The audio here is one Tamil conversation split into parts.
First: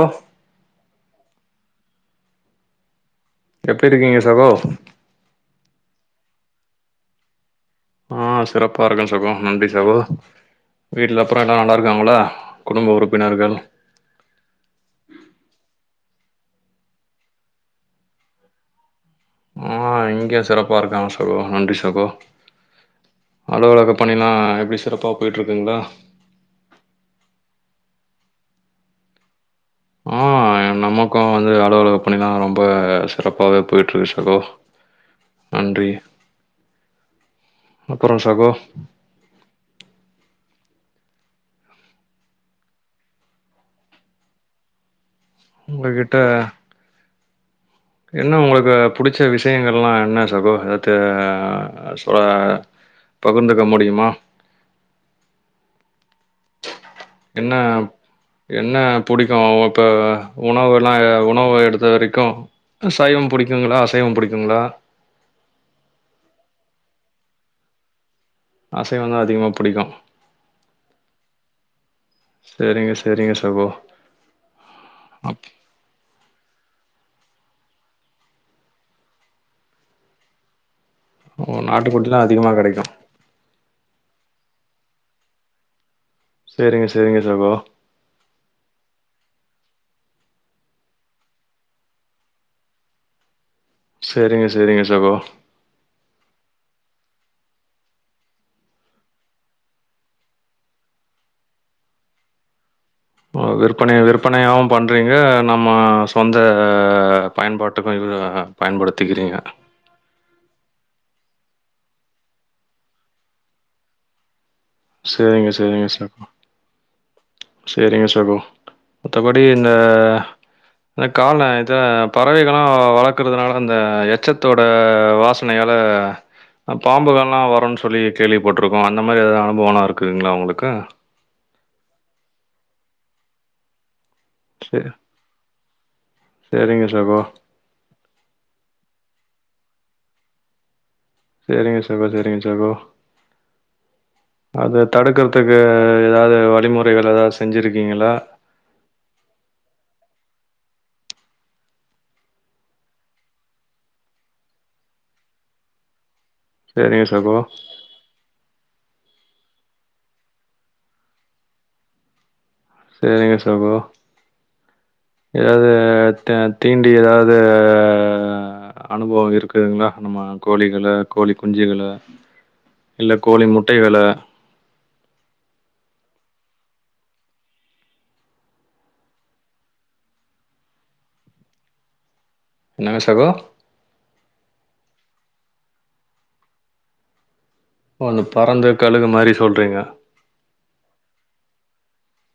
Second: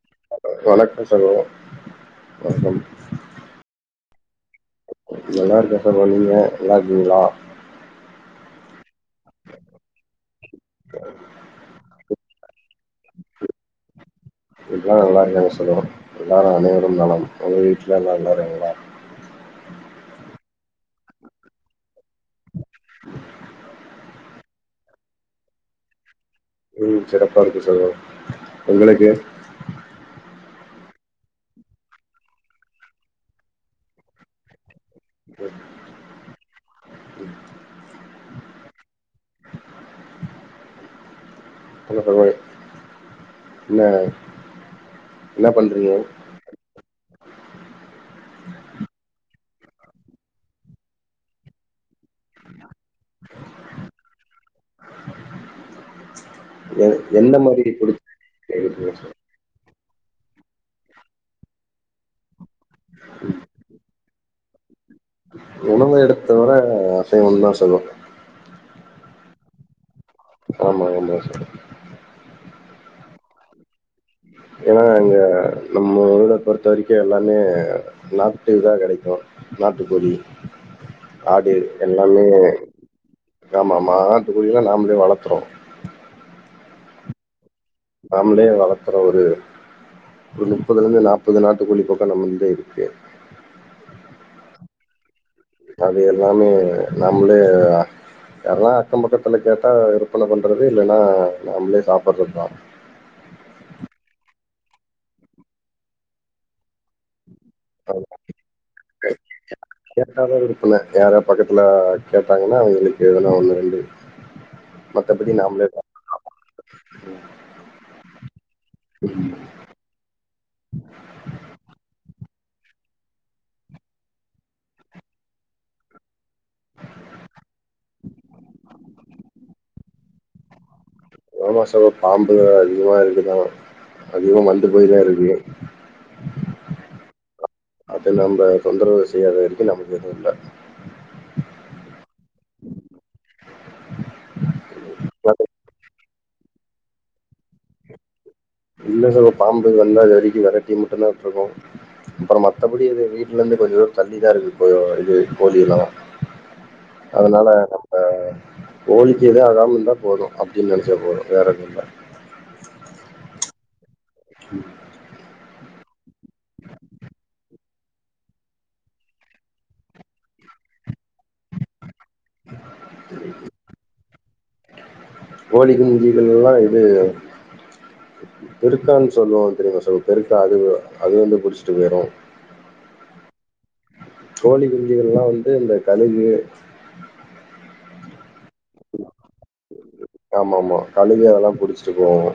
ஓ வணக்கம் சகோ வணக்கம் எப்டி இருக்கீங்க சகோ நல்லா இருக்கே சகோ நீங்க நல்லா இருக்கீங்களா ஆ சிறப்பா இருக்க சகோ நன்றி சகோ வீட்ல அப்புறோ எல்லா நல்லா இருக்காங்களா குடும்ப உறுப்பினர்கள் எல்லா நல்லா இருக்காங்க சகோ எல்லாரு அனைவரும் நலம் உங்க வீட்ல எல்லாரு நல்லா இருக்காங்களா ஆ இங்க சிறப்பா இருக்காங்க சகோ நன்றி சகோ அலுவலக பணி எல்லா எப்டி சிறப்பா போயிட்டு இருக்குங்களா ம் சிறப்பா இருக்கு சகோ உங்களுக்கு ஆ நமக்கு வந்து அலுவலக பணி எல்லா ரொம்ப சிறப்பாவே போய்ட்டு இருக்கு சகோ நன்றி அப்றோ சகோ [unintelligible] என்ன பண்றீங்க உங்ககிட்ட என்ன உங்களுக்கு புடிச்ச விஷயங்கள்லா என்ன சகோ எதாட்டு ஆ பகிர்ந்துக்க முடியுமா எ- எந்த என்ன மாதிரி பிடிச்சி என்ன இருக்கீங்க சகோ புடி கு இப்ப உணவு எல்லா உணவு எடுத்த வரைக்கு ஆ சைவம் புடிக்குங்களா அசைவம் புடிக்குங்களா உணவ எடுத்த வர அசைவத்தா சகோ அசைவந்தா அதிகமா புடிக்கு ஆமா ஆமா சகோ செரிங்க செரிங்க சகோ ஏன்னா அங்க அப் நம்ம ஊர பொறுத்த வரைக்கு எல்லாமே நாக்டிவ் தா கெடைக்கு நாட்டுக்கோழி ஓ ஆடு நாட்டுக்கோழிலா எல்லாமே அதிகமா கெடைக்கு ஆமா ஆமா ஆட்டு கோழி எல்லா நாமளே வளத்துறோ சேரிங்க சேரிங்க சகோ நாமளே வளத்துற ஒரு ஒரு முப்பதுல இருந்து நாற்பது நாட்டு கோழி பக்கோ நம்மகிட்டே இருக்கு செரிங்க செரிங்க சகோ அது எல்லாமே நம்மளே எல்லா அக்கம் பக்கத்துல கேட்டா விற்பன பண்றது இல்லன்னா நம்மளே சாப்பட்ற தா ஓ விற்பனை விற்பனையாவு பண்ணுறீங்க நம்ம சொந்த பயன்பாட்டுக்கு இவ பயன்படுத்திக்கிறீங்க கேட்டாதா விருப்பனே யார பக்கத்துல கேட்டாங்கன்னா அவங்களுக்கு எதனா ஒண்ணு ரெண்டு சேரிங்க சேரிங்க சேர் சேரிங்க சகோ மத்தபடி இந்த இந்த கால இத பறவைகளா வளர்க்கதுனால அந்த எச்சத்தோட வாச னையால பாம்புகள்லா வருன் சொல்லி கேள்விபட்டுருக்கோ அந்த மாரி எதாவது அனுபவனா இருக்குங்களா உங்குளுக்கு ஒரு மாசமா பாம்பு அதிகமா இருக்குதா அதிகமா சே வந்துட்டேதா இருக்கு சரிங்க சகோ. அப்ப நம்ப தொந்தரவு செய்யாத வரைக்கு நமக்கு எது இல்ல செரிங்க சகோதரியின் சகோ அத தடுக்கறதுக்கு ஏதாவது வழிமுறைகள் எதாவது செஞ்சிருக்கீங்களா இல்ல சகோ பாம்பு வந்தா அத அரிக்கு வெரட்டி மட்டுமான்ட்ருக்கோ அப்புற மத்தபடி ஏதோ வீட்ல இருந்து கொஞ்ச ஊர் தள்ளிதா இருக்கு போய் இது கோழில்லா சரிங்க சகோ, அதனால ஆ கோழிக்கு எது ஆகாம இருந்தா போது அப்டின் நெனைச்ச போது வேற எதுவு இல்ல சேரிங்க சகோ ஏதாவது த தீண்டி ஏதாவது அனுபவ இருக்குதுங்களா நம்ம கோழிகள கோழிகுஞ்சிகள இல்ல கோழி முட்டைகள கோழி குஞ்சுகலெல்லா இது பெருக்கான்னு சொல்லுவாங் தெரியுங்க சொ பெருக்கா அது அது வந்து புடிச்ட்டு போயிறு என்ன சகோ கோழி குஞ்சுகள்லா வந்து அந்த கழுகு அந்த பருந்து கழுகு மாரி சொல்றீங்க ஆமா ஆமா கழுகு அதெல்லா புடிச்ட்டு போவாங்க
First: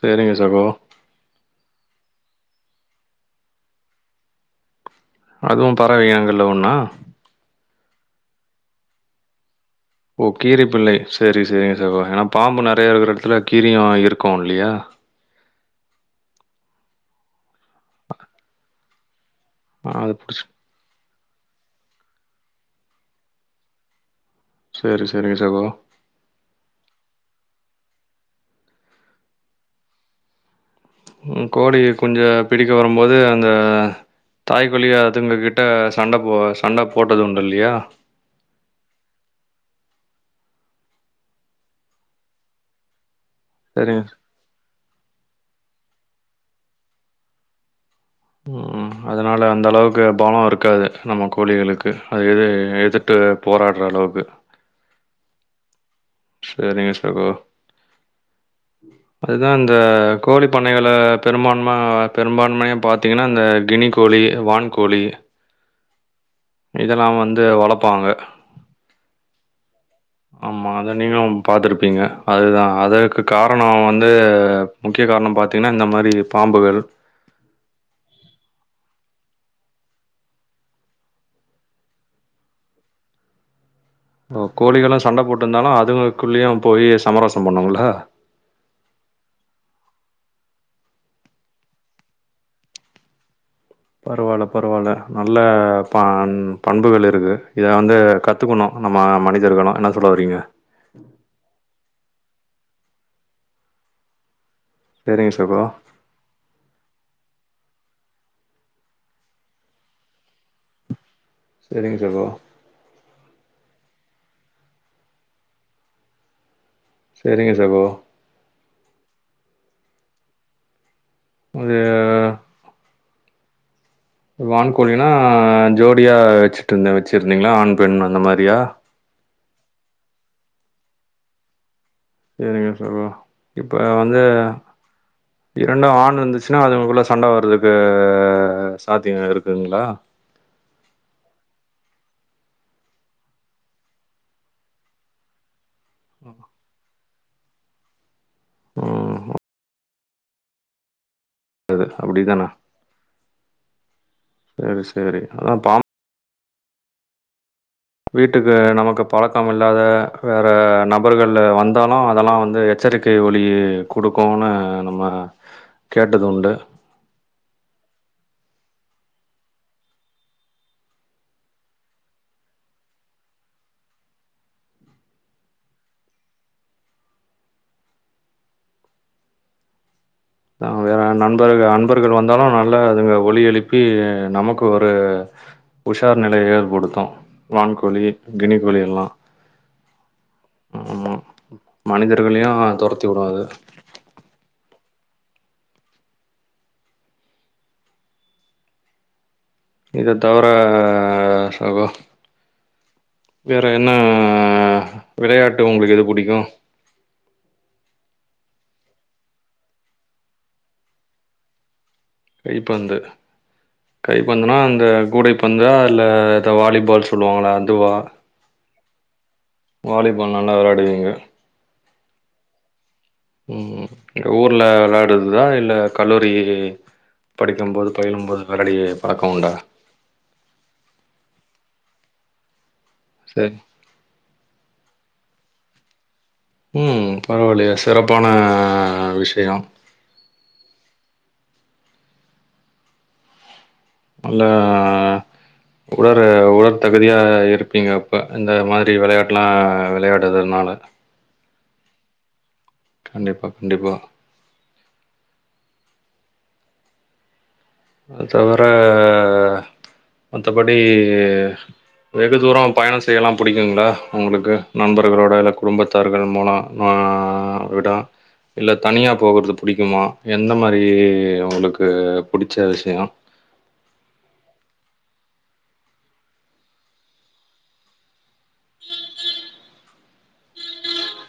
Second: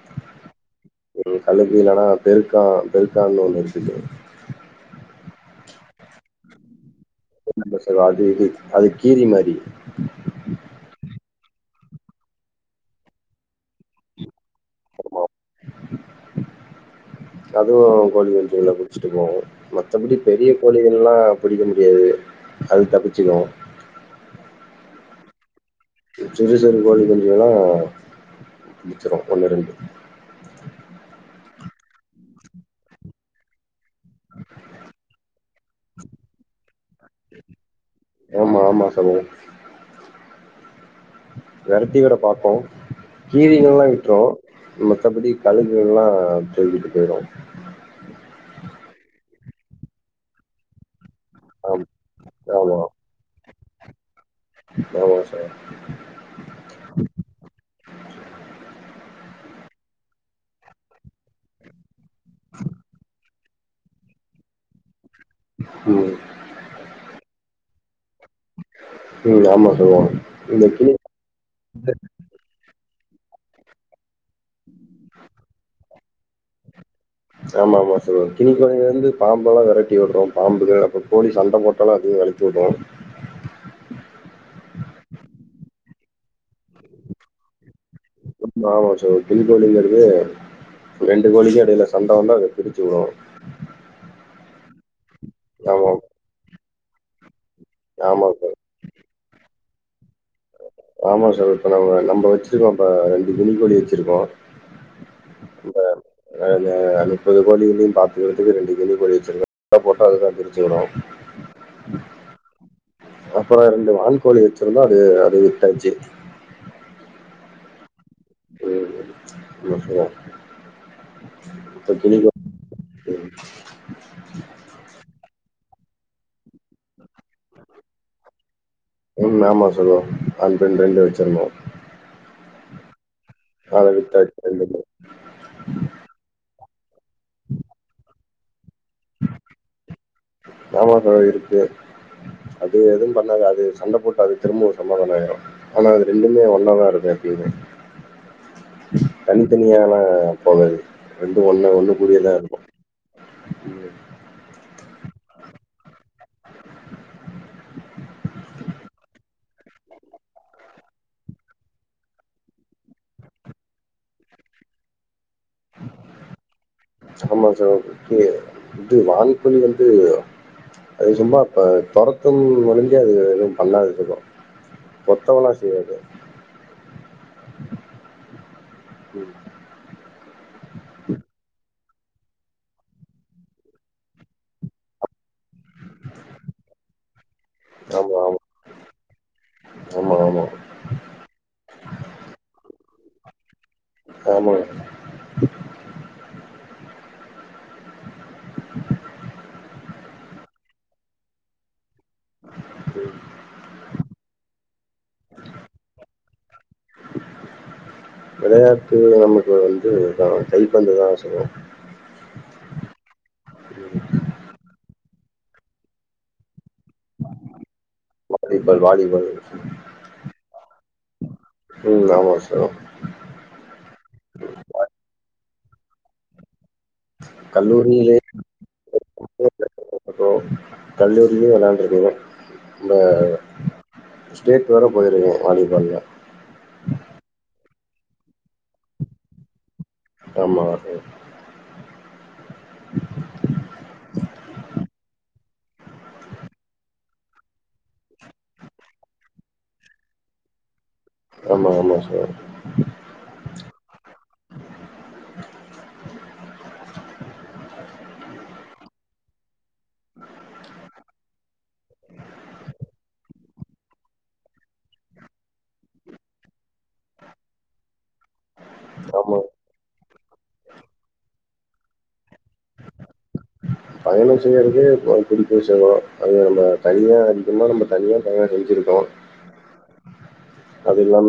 சேரிங்க சகோ கழுப்ப இல்லைனா பெருக்கா பெருக்கான்னு ஒன்றுச்சு அதுவு பறவை அதுல ஒண்ணா [unintelligible] அது இது அது கீறி மாரி ஓ கீரி பிள்ளை சேரி சேரிங்க சகோ ஏன்னா பாம்பு நெறைய இருக்கற எடத்துல கீரியு இருக்குல்லியா [unintelligible] அதுவு கோழிக்குஞ்சு இல்ல ச்சிடு வாங்க ஆ அது மத்தபடி புடிச்சு பெரிய கோழிகலெல்லா பிடிக்க முடியாது அது தப்பிச்சுரு செரி செரிங் சகோ சிறு சிறு கோழி குஞ்சுகலெல்லா பிடிச்சிரு ஒன்னு ரெண்டு கோழி குஞ்ச பிடிக்க வரும்போது அந்த தாய்கோழி அதுங்க கிட்ட சண்ட போ சண்ட போட்டது உண்டு இல்லையா ஆமா ஆமா சகோ விரட்டி விட பாக்கு கீரிங்கல்லா சேரிங்க விட்ரு மத்த படி கழுகுகல்லா தூக்கிட்டு போயிரு அ அதனால அந்த அளவுக்கு பலோ இருக்காது நம்ம ஆம் கோழிகளுக்கு அதுவே எது ஆமா எதிர்த்து போராட்ற அளவுக்கு ஆமா சகோ செரிங்க சகோ அதுதா அந்த கோழி பண்ணைகள பெரும்பான்ம பெரும்பான்மையா பாத்திங்கனா இந்த கினிக்கோழி வான்கோழி [inaudible] இதெல்லா வந்து வளப்பாங்க ம் ஆமா சொல்லுவாங்க இந்த ஆமா கிளி அத நீங்களு பாத்துருப்பீங்க அதுதா அதற்கு காரணோ வந்து முக்கிய காரணம் பாத்தீங்கன்னா இந்த மாதிரி பாம்புகள் ஆமா ஆமா [unintelligible] இருந்து பாம்பல்லா வெரட்டி விடுறோ பாம்புகள் அப்றோ கோழி சண்ட போட்டாலு அதிக வெ [unintelligible] ஓ கோழிகள்ள சண்ட போட்டிருந்தாலு அதுங்கக்குள்ளேயு போய் சமரசம் பண்ணுங்கள ஆமா சகோ [unintelligible] ரெண்டு கோழிக்கு எடைல சண்ட வந்தா அத பிரிச்சு விடுவோ பரவால்ல பரவால்ல நல்ல ஆமா ப பண்புகள் இருக்கு இத வந்து ஆமா சார் கத்துக்கணு நம்ம மனிதர்களு என்ன சொல்ல வாரீங்க ஆமா சகோ இப்ப நம்ம நம்ம வெச்சிருக்கோ இப்ப ரெண்டு கிளிக்கோழி வெச்சிருக்கோ சரிங்க சகோ. இங்க முப்பது கோழிகளையு பாக்கிறதுக்கு ரெண்டு கினிகோழி கோழி வெச்சிருக்கோ சண்ட போட்டா அத பிரிச்சி விடு சேரிங்க சகோ அப்றோ ரெண்டு வான்கோழி வெச்சிருந்தோ அத வித்தாச்சு சேரிங்க சகோ ம் என்ன சொல்ல அது இப்ப கினிகோ ம் இப்போ வான்கோழினா ஜோடிய வெச்சுட்டுருந்து வெச்சுருந்தீங்களா ஆண், பெண் அந்த மாதிரியா ம் ஆமா சகோ ஆண், பெண் ரெண்டு வெச்சிருந்தோ சேரிங்க சகோ இப்போ அத வந்து வித்தாச்சு ரெண்டுமே இரண்டு ஆண் இருந்துச்சுன்னா அதுக்குள்ள சண்ட வறதுக்கு சாத்திய இருக்குங்களா ஆமா சகோ இருக்கு அது எதுவு பண்ணாது அது சண்ட போட்டு அது திரும்ப சமாதானம் ஆயிரு ஆனா அது ரெண்டுமே ஒன்னாதா இருக்கு எப்பயுமே ம் தனித்தனியால்லா போகாது ரெண்டு ஒண்ணு ஒண்ணு கூடியேதா அப்டிதானா? இரு சேரி சேரி அதா பாம் வீட்டுக்கு நமக்கு பழக்கம் இல்லாத வேற நபர்கள் வந்தாலு அதெல்லா வந்து எச்சரிக்க ஒலிய குடுக்குனு நம்ம கேட்டதுண்டு ஆமா சகோ இது வான்கோழி வந்து அது சும்மா இப்ப துரத்து முடிஞ்சி அது எதுவு பண்ணாது சகோ கொத்தவல்லா செய்யாது ம். ஆ நம்ப நண்பர்கள் அன்பர்கள் வந்தாலு நல்ல அதுங்க ஒலி எழுப்பி நமக்கு ஒரு உஷார் நிலைய ஏற்படுத்து வான்கோழி, ஆமா, ஆமா. கினிக்கோழி எல்லா ஆமா ஆமா ஆமா மனிதர்களையு தொரத்தி விடு அது ஆமாங் இத தவிர சகோ வேற என்ன விளையாட்டு உங்களுக்கு எது புடிக்கு விளையாட்டு நமக்கு வந்து இதுதா கைபந்து தா சகோ கைபந்து கை பந்துனா இந்த கூடைபந்தா இல்ல இத வாலிபால் சொல்லுவாங்களா அதுவா வாலிபால் வாலிபால் வாலிபால் நல்லா வெளாடுவீங்க ம் ஆமா சகோ ம் ஊர்ல விளாடுறதுதா இல்ல கல்லூரி படிக்கும்போது கல்லூரியிலேயே பகிலும் போது விளாடி பழக்க உண்டா ப்ரோ கல்லூரியில விளாண்ட்ருக்கங்க நம்ப செரி ஸ்டேட் வர போயிருக்கே வாலிபால்ல ம் பரவாயில்லயே சிறப்பான விஷயோ ஆமா அல்லா உயர உடற் தகுதியா இருப்பீங்க அப்ப இந்த மாரி விளையாட்டுலா விளையாட் டதுனால ஆமா ஆமா ஆ சேரி கண்டிப்பா கண்டிப்பா அத தவிர மத்தபடி வெகு தூர பயண செய்யலா பிடிக்குங்களா உங்களுக்கு நண்பர்களோட இல்ல குடும்பத்தார்கள் மூல ஆ விடா இல்ல தனியா ஆமா. போகறது புடிக்குமா எந்த மாரி உங்களுக்கு புடிச்ச விஷயோ பயண செய்யறக்கு பிடிக்கு சகோ அது நம்ம தனியா அதிகமாக நம்ம தனியா பயண செஞ்சுருக்கோ அது இல்லா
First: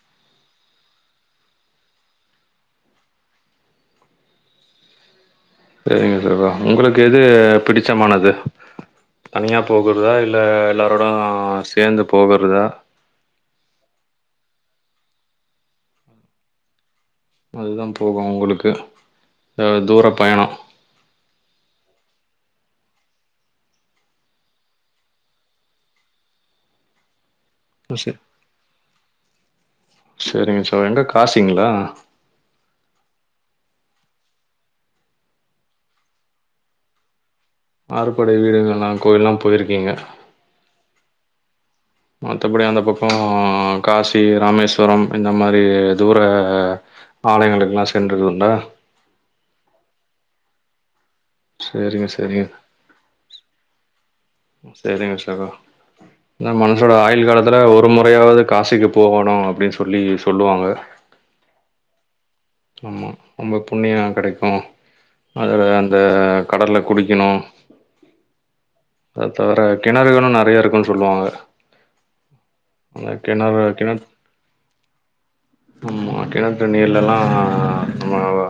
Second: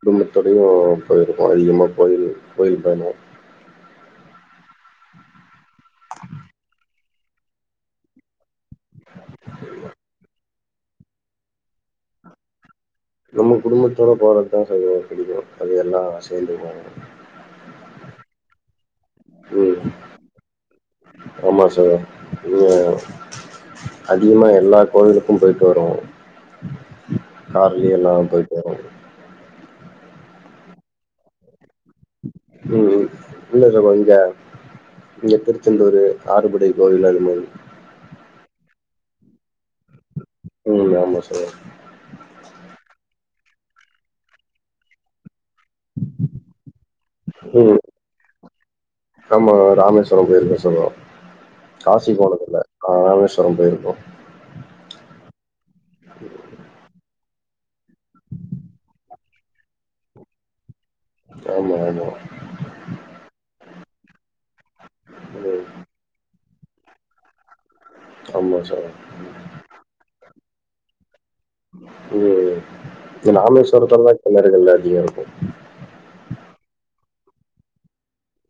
குடும்பத்தோடயு போயிருக்கோ அதிகமா கோயில் கோயில் பயணோ செரிங்க சகோ உங்களுக்கு எது பிடிச்சமானது தனியா போகிறதா இல்ல எல்லாரோட சேந்து போகறதா நம்ம குடும்பத்தோட போறது தா பிடிக்கு அது எல்லா சேர்ந்து போவோ அதுதா போகு உங்களுக்கு அ ம். தூர பயணோ ஆமா சகோ அதிகமா எல்லா கோயிலுக்கு போயிட்டு வருவோ கார்லே சே எல்லா போயிட் செரிங்க சகோ எங்க காசிங்களா ம் ம் இல்ல சகோ இங்க இங்க திருச்செந்தூரு ஆறுபடை கோயில் அதுமாரி ஆறுபடை வீடுகள்லா கோயில்லா போயிருக்கீங்க ம் ஆமா சகோ மத்தபடி அந்த பக்கோ காசி ராமேஸ்வரம் இந்த மாரி தூர ம் ஆலயங்களுக்கெல்லா சென்றது உண்டா ஆமா ராமேஸ்வரம் போயிருக்கே சகோ சேரிங்க காசி சேரிங்க போனதில்ல ஆ ராமேஸ்வரம் போயிருக்கோ செரிங்க சகோ இந்த மனசோட ஆயிள் காலத்தில ஒரு முறையாவது காசிக்கு போகணு அப்டின்னு சொல்லி சொல்லுவாங்க ஆமா ஆமா ஆமா ரொம்ப புண்ணிய கெடைக்கு ம் அது அந்த கடல்ல குளிக்கணு ஆமா சகோ அத தவிர கிணறுகலு நிறைய இருக்குன்னு சொல்லுவாங்க ம் அந்த இது கிணறு கிணத் ராமேஸ்வரத்துலதா கிணறுகள் அதிகோ இருக்கு ஆமா கிணத் தண்ணியிலெல்லா ஆ நம்மவ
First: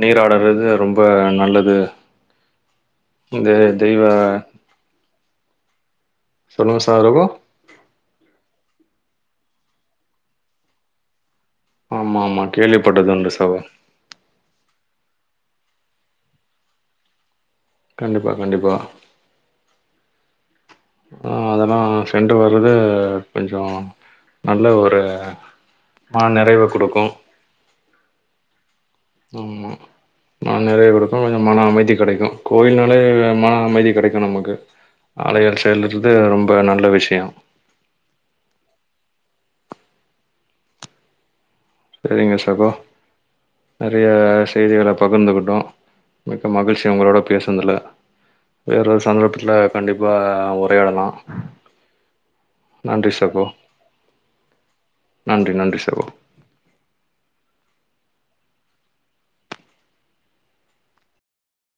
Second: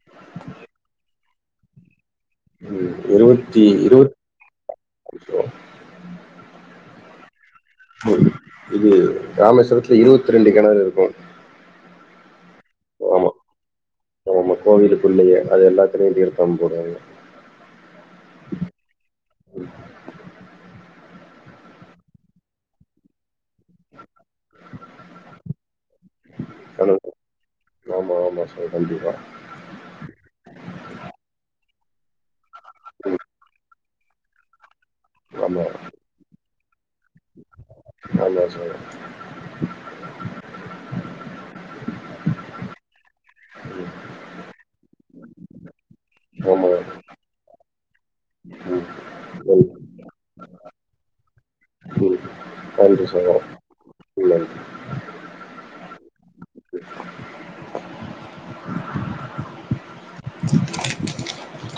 நீராடறது ரொம்ப நல்லது ம் இந்த இருவத்தி தெய்வ இருவத் சொல்லுங்க சாரகோ ம் இது ராமேஸ்வரத்ல இருவத் ரெண்டு கெணறிருக்கு ஆமா ஆமா கேள்விப்பட்டதுண்டு சகோ கோவிலுக்குள்ளயே அது எல்லாத்தலையு தீர்த்தம் போடுவாங்க கண்டிப்பா கண்டிப்பா ஆ அதெல்லா சென்று வரது கொஞ்சோ நல்ல ஒரு மன நிறைவு குடுக்கும் செ கண்டிப்பா அம்மா மன நிறைவுருக்கு கொஞ்சோ மன அமைதி கெடைக்கு கோயில்னாலே மன அமைதி கெடைக்கு நமக்கு அலயல் ஆமா, செயலுறது ரொம்ப நல்ல விஷயோ ஆமா சகோ சேரிங்க சகோ ம். நெறையா செய்திகள பகுந்துக்கிட்டோ மிக்க ஆமா. மகிழ்ச்சி உங்களோட பேசுனதுல ம். வேறொரு சந்தர்ப்பத்ல ம். கண்டிப்பா உரையாடலா ம். நன்றி சகோ ம். நன்றி நன்றி சகோ